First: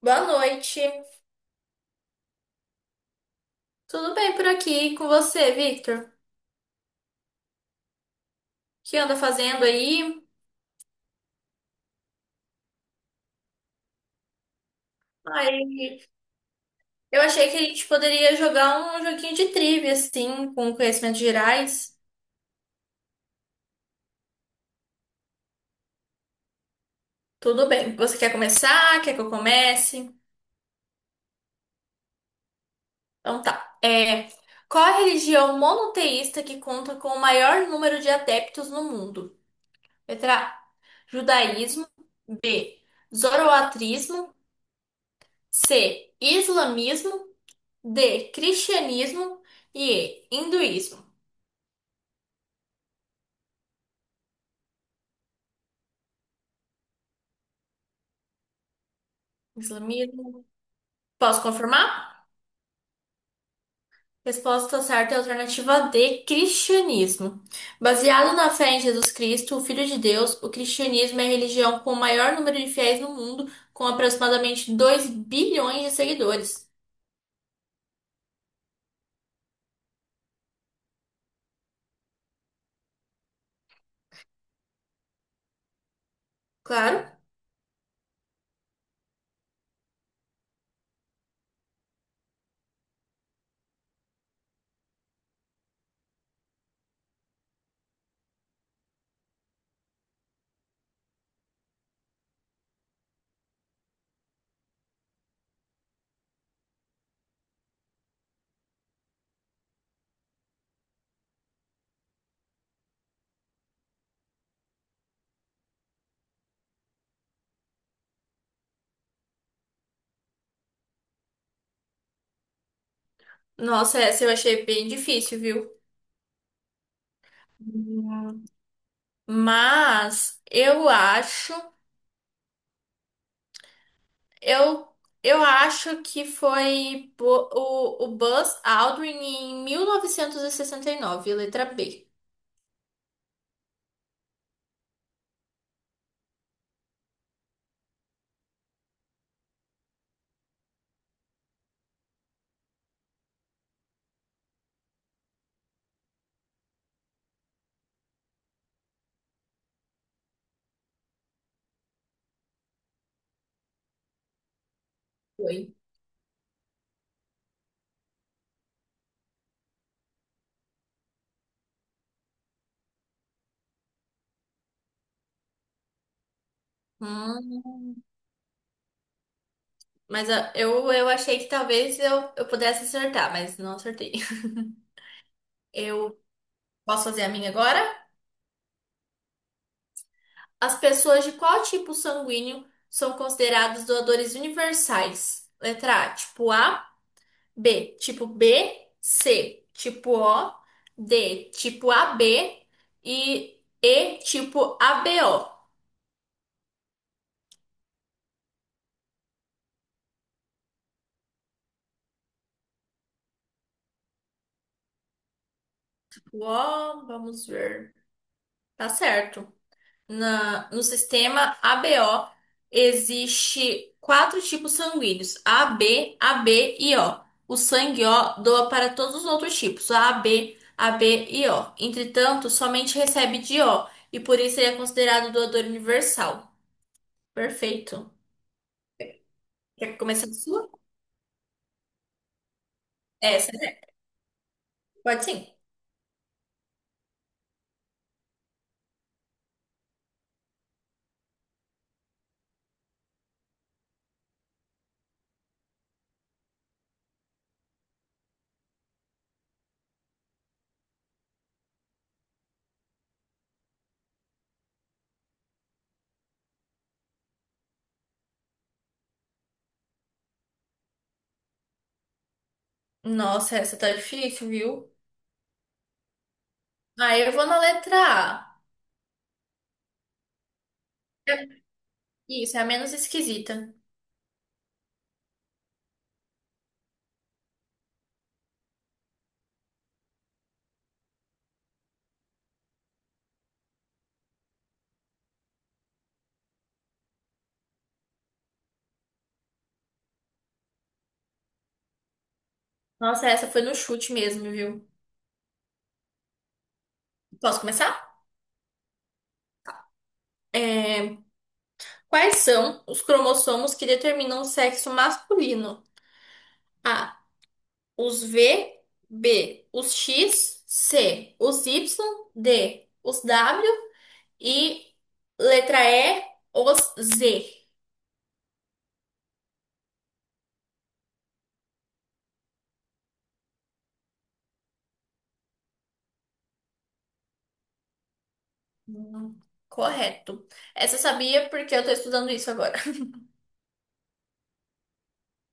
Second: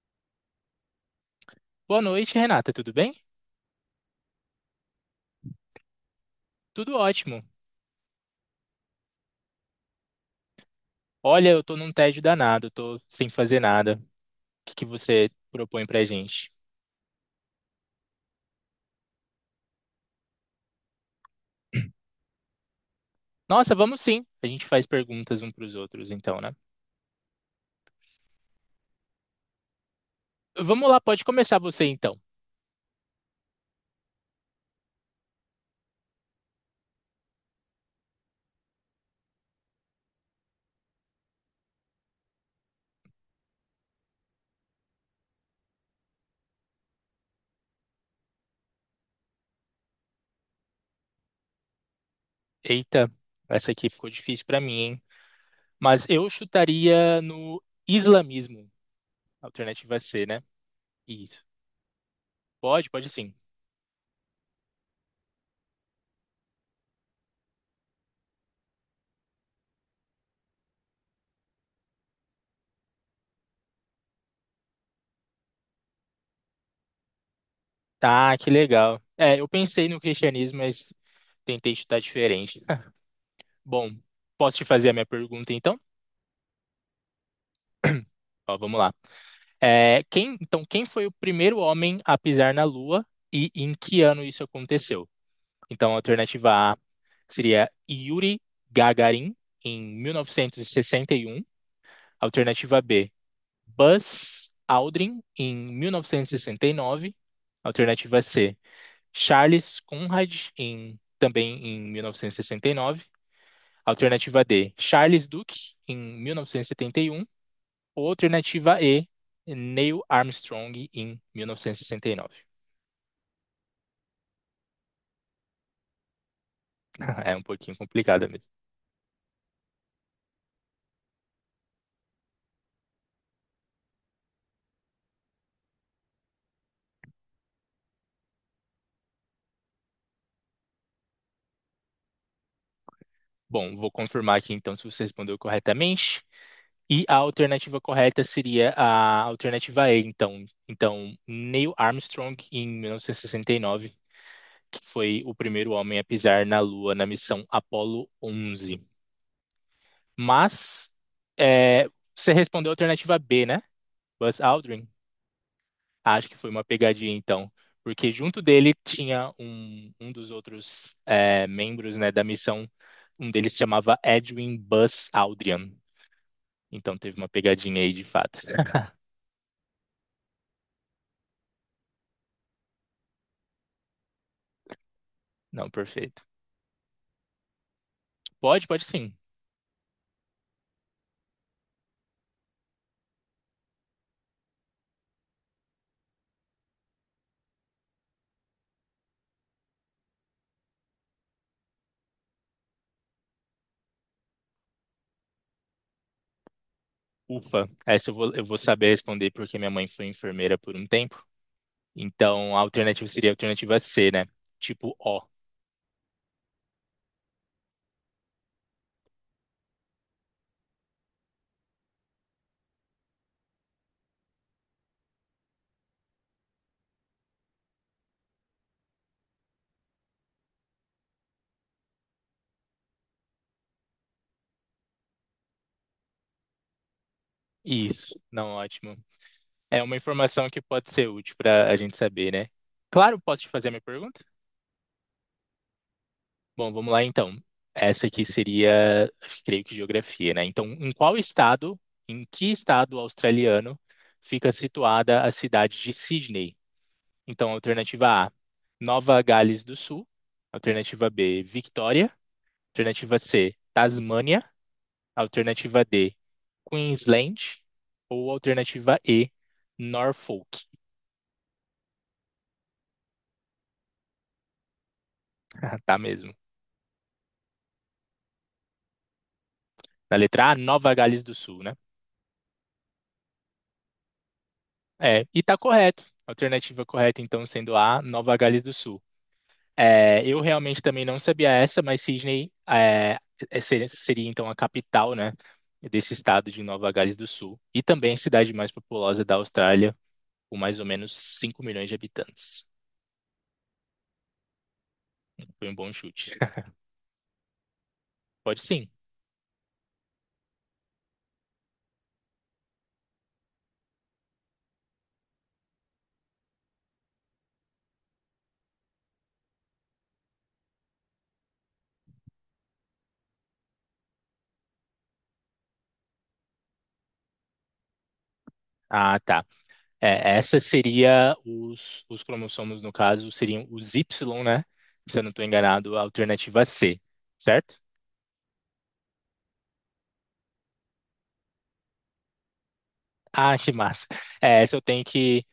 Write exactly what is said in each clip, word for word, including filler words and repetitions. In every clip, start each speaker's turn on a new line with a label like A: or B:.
A: Boa noite.
B: Boa noite, Renata, tudo bem?
A: Tudo bem por aqui com você, Victor? O
B: Tudo ótimo.
A: que anda fazendo aí?
B: Olha, eu tô num tédio danado, tô sem fazer nada. O que que você propõe
A: Aí,
B: pra gente?
A: eu achei que a gente poderia jogar um joguinho de trivia, assim, com conhecimentos gerais.
B: Nossa, vamos sim. A gente faz perguntas um pros outros, então, né?
A: Tudo bem. Você quer começar? Quer que eu comece?
B: Vamos lá, pode começar você então.
A: Então tá. É, qual a religião monoteísta que conta com o maior número de adeptos no mundo? Letra A, judaísmo. B, zoroatrismo. C, islamismo. D, cristianismo. E. E, hinduísmo.
B: Eita, essa aqui ficou difícil pra mim, hein? Mas eu chutaria no islamismo, alternativa é
A: Islamismo.
B: C, né?
A: Posso
B: Isso.
A: confirmar?
B: Pode, pode sim.
A: Resposta certa é a alternativa D, cristianismo. Baseado na fé em Jesus Cristo, o Filho de Deus, o cristianismo é a religião com o maior número de fiéis no mundo, com aproximadamente dois bilhões de seguidores.
B: Tá, que legal. É, eu pensei no cristianismo, mas tentei chutar diferente. Bom, posso te fazer a minha pergunta então?
A: Claro.
B: Ó, vamos lá. É, quem, então, quem foi o primeiro homem a pisar na Lua e em que ano isso aconteceu? Então, a alternativa A seria Yuri Gagarin, em mil novecentos e sessenta e um. Alternativa B, Buzz Aldrin, em mil novecentos e sessenta e nove. Alternativa C, Charles Conrad, em, também em mil novecentos e sessenta e nove. Alternativa D, Charles Duke, em mil novecentos e setenta e um. Alternativa E, Neil Armstrong em mil novecentos e sessenta e nove.
A: Nossa, essa eu achei bem difícil, viu?
B: É um pouquinho complicada
A: Hum.
B: mesmo.
A: Mas eu acho. Eu, eu acho que foi bo- o, o Buzz Aldrin em mil novecentos e e sessenta e nove, letra B.
B: Bom, vou confirmar aqui então se você respondeu corretamente. E a alternativa correta seria a alternativa E, então. Então, Neil Armstrong em mil novecentos e sessenta e nove, que foi o primeiro homem a pisar na Lua na missão Apollo onze. Mas é, você respondeu a alternativa B, né? Buzz Aldrin.
A: Foi.
B: Acho que foi uma pegadinha, então. Porque junto dele tinha um, um dos outros é, membros, né, da missão. Um deles se chamava Edwin Buzz Aldrin. Então teve uma pegadinha aí,
A: Hum,
B: de fato.
A: mas a- eu, eu achei que talvez eu, eu pudesse acertar, mas não acertei.
B: Não,
A: Eu
B: perfeito.
A: posso fazer a minha agora?
B: Pode, pode sim.
A: As pessoas de qual tipo sanguíneo são consideradas doadores universais? Letra A, tipo A. B, tipo B. C, tipo O. D, tipo A B. e E, tipo A B O.
B: Ufa. Essa eu vou, eu vou saber responder porque minha mãe foi enfermeira por um tempo. Então a alternativa seria a alternativa C, né? Tipo O.
A: O, O, vamos ver. Tá certo. Na, no sistema A B O existe quatro tipos sanguíneos: A B, A B e O. O sangue O doa para todos os outros tipos, A B, A B e O. Entretanto, somente recebe de O e por isso ele é considerado doador universal. Perfeito.
B: Isso. Não, ótimo. É uma
A: Quer começar a
B: informação que
A: sua?
B: pode ser útil para a gente saber, né? Claro, posso te
A: Essa
B: fazer a
A: é.
B: minha pergunta?
A: Pode sim.
B: Bom, vamos lá então. Essa aqui seria, acho que creio que geografia, né? Então, em qual estado, em que estado australiano fica situada a cidade de Sydney? Então, alternativa A, Nova Gales do Sul. Alternativa B, Victoria. Alternativa C, Tasmânia. Alternativa D, Queensland. Ou alternativa E, Norfolk.
A: Nossa, essa tá difícil, viu?
B: Tá mesmo.
A: Aí eu vou na letra A.
B: Na letra A, Nova Gales do
A: É-
B: Sul, né?
A: Isso, é a menos esquisita.
B: É, e tá correto. Alternativa correta, então, sendo A, Nova Gales do Sul. É, eu realmente também não sabia essa, mas Sydney é, é, seria, seria, então a capital, né, desse estado de Nova Gales do Sul e também a cidade mais populosa da Austrália, com mais ou menos cinco milhões de habitantes.
A: Nossa, essa foi no chute mesmo, viu?
B: Foi um bom chute.
A: Posso começar?
B: Pode sim.
A: É, Quais são os cromossomos que determinam o sexo masculino? A, os V. B, os X. C, os Y. D, os W. E letra E, os Z.
B: Ah, tá. É, essa seria os, os cromossomos, no caso, seriam os Y, né? Se eu não estou enganado, a alternativa C, certo?
A: Hum, correto. Essa eu sabia porque eu tô estudando isso agora.
B: Ah, que massa. É, essa eu tenho que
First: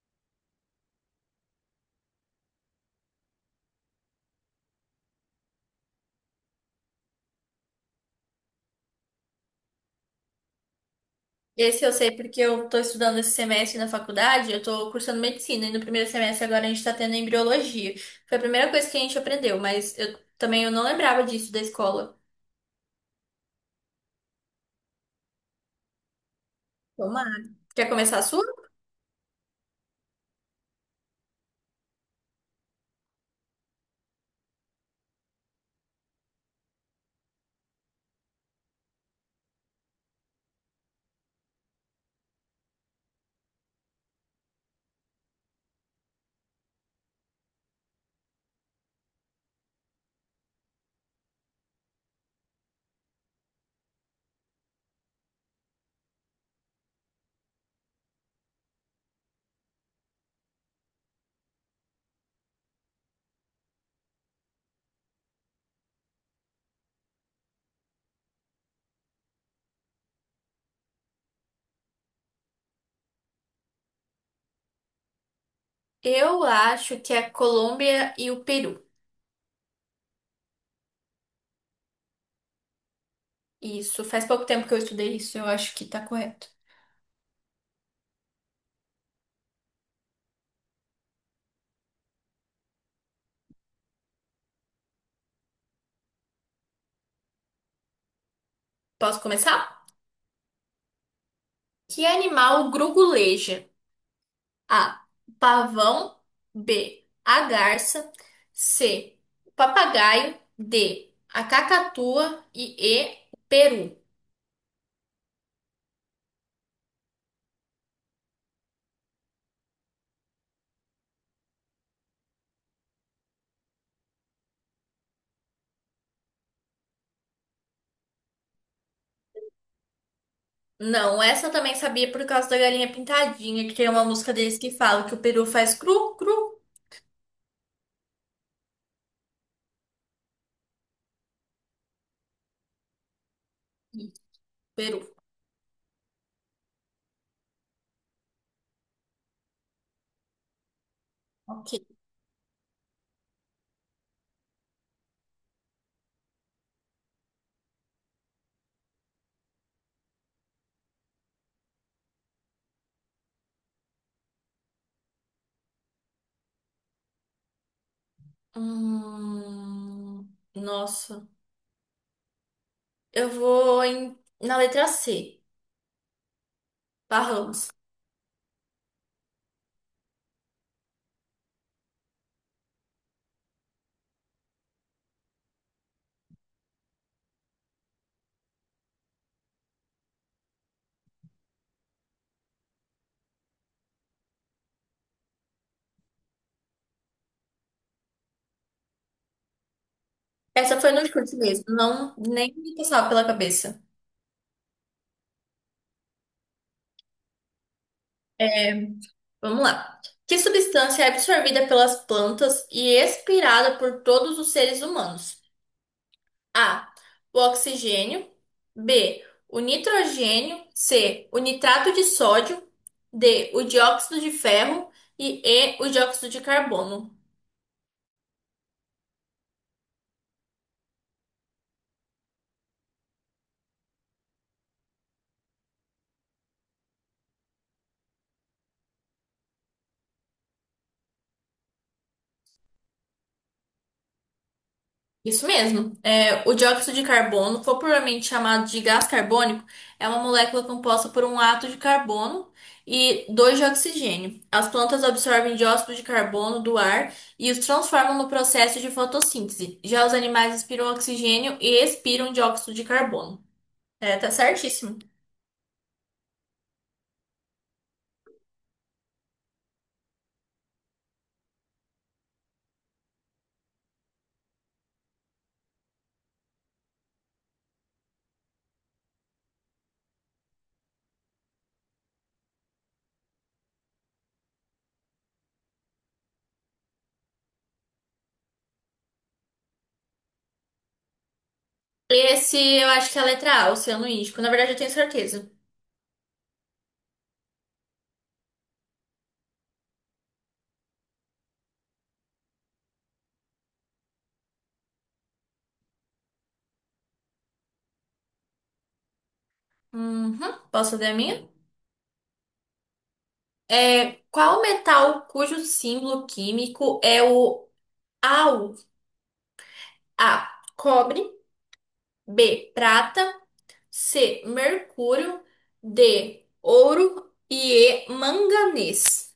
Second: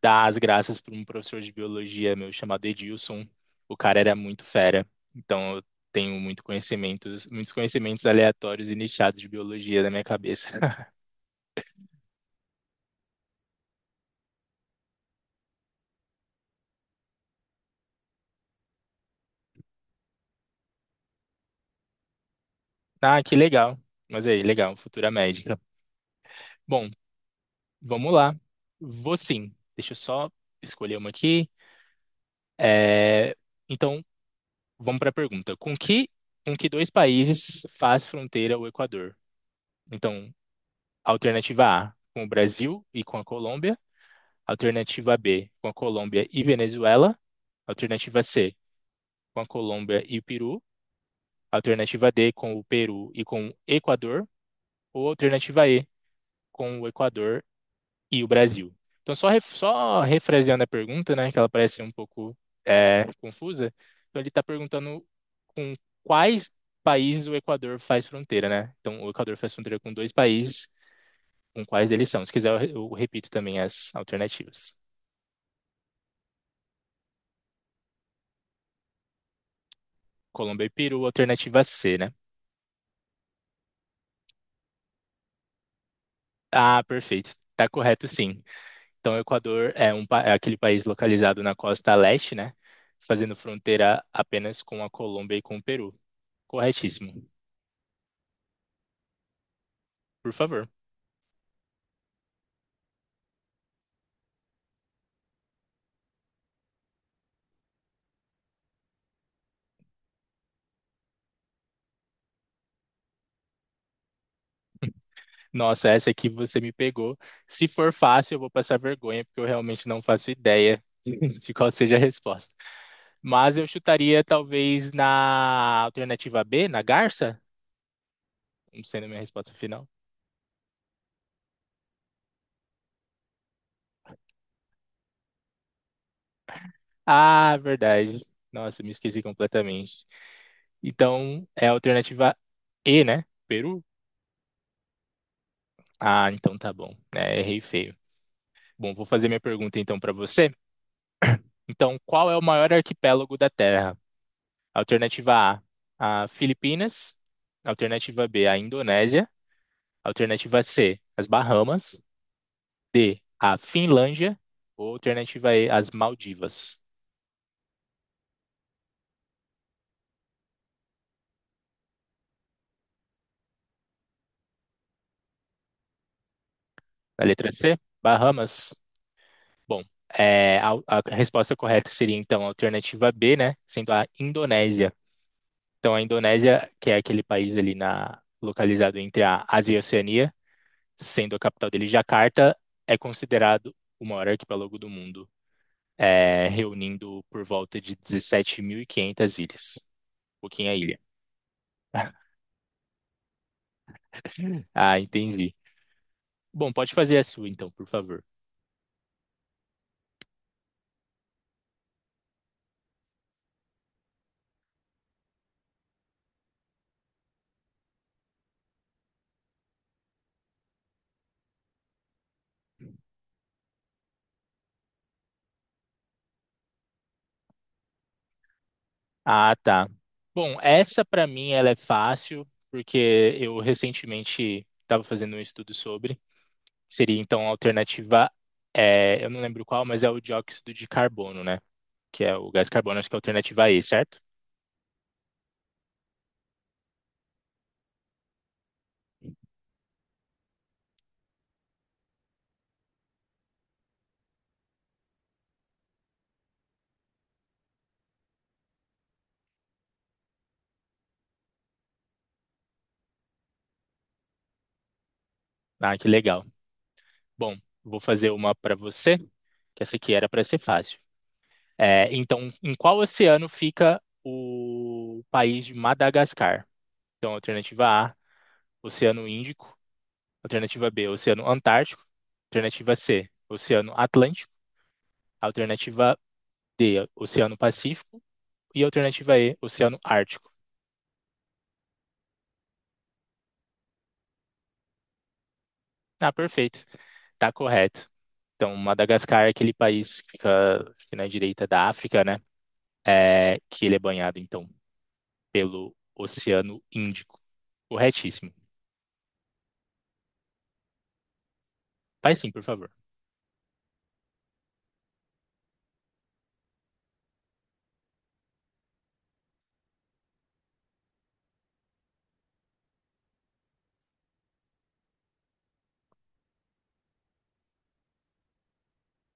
B: dar as graças para um professor de biologia meu chamado Edilson. O cara era muito fera. Então eu tenho muito conhecimentos, muitos conhecimentos aleatórios e nichados de biologia na minha cabeça.
A: Esse eu sei porque eu tô estudando esse semestre na faculdade, eu tô cursando medicina e no primeiro semestre agora a gente tá tendo embriologia. Foi a primeira coisa que a gente aprendeu, mas eu também eu não lembrava disso da escola.
B: Ah, que legal. Mas aí, legal, futura médica. Bom,
A: Tomara. Quer
B: vamos
A: começar a
B: lá.
A: sua?
B: Vou sim. Deixa eu só escolher uma aqui. É, Então, vamos para a pergunta. Com que, com que dois países faz fronteira o Equador? Então, alternativa A, com o Brasil e com a Colômbia. Alternativa B, com a Colômbia e Venezuela. Alternativa C, com a Colômbia e o Peru. Alternativa D, com o Peru e com o Equador. Ou alternativa E, com o Equador e o Brasil. Então, só, ref, só refraseando a pergunta, né, que ela parece um pouco é, confusa. Então, ele está perguntando com quais países o Equador faz fronteira, né? Então, o Equador faz fronteira com dois países, com quais eles são. Se quiser, eu, eu repito também as alternativas.
A: Eu acho que é a Colômbia e o Peru.
B: Colômbia e Peru, alternativa C, né?
A: Isso, faz pouco tempo que eu estudei isso, eu acho que tá correto.
B: Ah, perfeito. Tá correto, sim. Então, o Equador é, um, pa- é aquele país localizado na costa leste, né? Fazendo fronteira apenas com a Colômbia e com o Peru. Corretíssimo.
A: Posso começar?
B: Por favor.
A: Que animal gruguleja? A, pavão. B, a garça. C, o papagaio. D, a cacatua. E E. o peru.
B: Nossa, essa aqui você me pegou. Se for fácil, eu vou passar vergonha, porque eu realmente não faço ideia de qual seja a resposta. Mas eu chutaria talvez na alternativa B, na Garça, como sendo a minha resposta final.
A: Não, essa eu também sabia por causa da galinha pintadinha, que tem uma música deles que fala que o peru faz cru, cru.
B: Ah, verdade. Nossa, me esqueci completamente. Então, é a alternativa E, né? Peru?
A: Isso, peru.
B: Ah, então tá bom. É, errei feio. Bom, vou fazer minha pergunta então para você.
A: Ok.
B: Então, qual é o maior arquipélago da Terra? Alternativa A, a Filipinas. Alternativa B, a Indonésia. Alternativa C, as Bahamas. D, a Finlândia. Ou alternativa E, as Maldivas.
A: Hum, nossa. Eu vou em, na letra C.
B: A letra
A: Barramos.
B: C, Bahamas. Bom, é, a, a resposta correta seria então a alternativa B, né? Sendo a Indonésia. Então, a Indonésia, que é aquele país ali na, localizado entre a Ásia e a Oceania, sendo a capital dele Jakarta, é considerado o maior arquipélago do mundo, é, reunindo por volta de dezessete mil e quinhentas ilhas. Pouquinha
A: Essa foi
B: ilha.
A: no chute mesmo. Não, nem me passava pela cabeça.
B: Ah, entendi. Bom, pode fazer a sua então, por favor.
A: Vamos lá. Que substância é absorvida pelas plantas e expirada por todos os seres humanos? A, o oxigênio. B, o nitrogênio. C, o nitrato de sódio. D, o dióxido de ferro. E E. o dióxido de carbono.
B: Ah, tá. Bom, essa para mim ela é fácil, porque eu recentemente estava fazendo um estudo sobre, que seria então a alternativa, é, eu não lembro qual, mas é o dióxido de carbono, né? Que é o gás carbono, acho que é a alternativa E, certo?
A: Isso mesmo. É, o dióxido de carbono, popularmente chamado de gás carbônico, é uma molécula composta por um átomo de carbono e dois de oxigênio. As plantas absorvem dióxido de carbono do ar e os transformam no processo de fotossíntese. Já os animais inspiram oxigênio e expiram dióxido de carbono. É, tá certíssimo.
B: Ah, que legal. Bom, vou fazer uma para você, que essa aqui era para ser fácil. É, então, em qual oceano fica o país de Madagascar? Então, alternativa A, Oceano Índico. Alternativa B, Oceano Antártico. Alternativa C, Oceano Atlântico. Alternativa D, Oceano Pacífico. E a alternativa E, Oceano Ártico.
A: Esse eu acho que é a letra A, Oceano Índico. Na verdade, eu tenho certeza.
B: Ah, perfeito. Tá correto. Então, Madagascar é aquele país que fica, fica na direita da África, né? É, que ele é banhado, então, pelo Oceano Índico. Corretíssimo.
A: Uhum. Posso ver a minha?
B: Faz sim, por favor.
A: É, qual metal cujo símbolo químico é o A U? A, cobre. B, prata. C, mercúrio. D, ouro. E E. manganês.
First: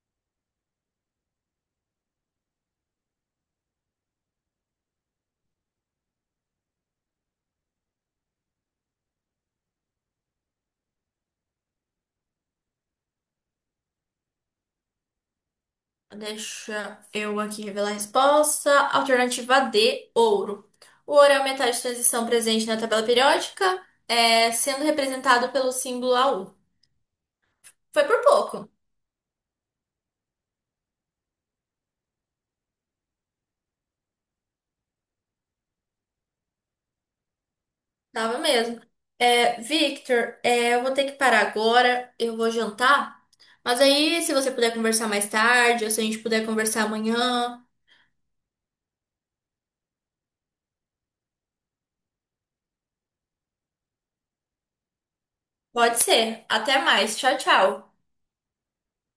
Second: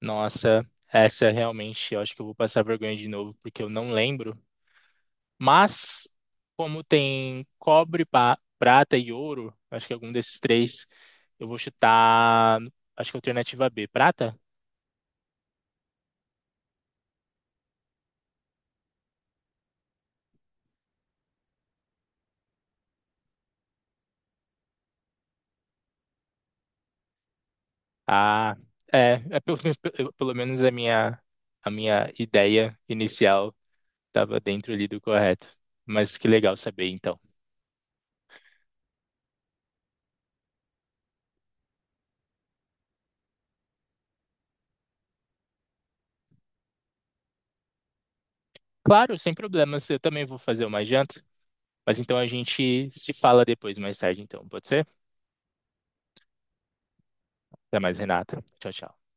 B: Nossa, essa realmente, eu acho que eu vou passar vergonha de novo, porque eu não lembro. Mas, como tem cobre, pa- prata e ouro, acho que algum desses três, eu vou chutar, acho que é a alternativa B, prata?
A: Deixa eu aqui revelar a resposta. Alternativa D, ouro. O ouro é o metal de transição presente na tabela periódica, é, sendo representado pelo símbolo A U. Foi por
B: Ah,
A: pouco,
B: é, é pelo, pelo menos a minha, a minha ideia inicial estava dentro ali do correto. Mas que legal saber, então.
A: tava mesmo. É, Victor, é, eu vou ter que parar agora, eu vou jantar. Mas aí, se você puder conversar mais tarde, ou se a gente puder conversar amanhã,
B: Claro, sem problemas, eu também vou fazer uma janta. Mas então a gente se fala depois, mais tarde, então, pode ser?
A: pode ser. Até mais. Tchau,
B: Até mais,
A: tchau.
B: Renata. Tchau, tchau.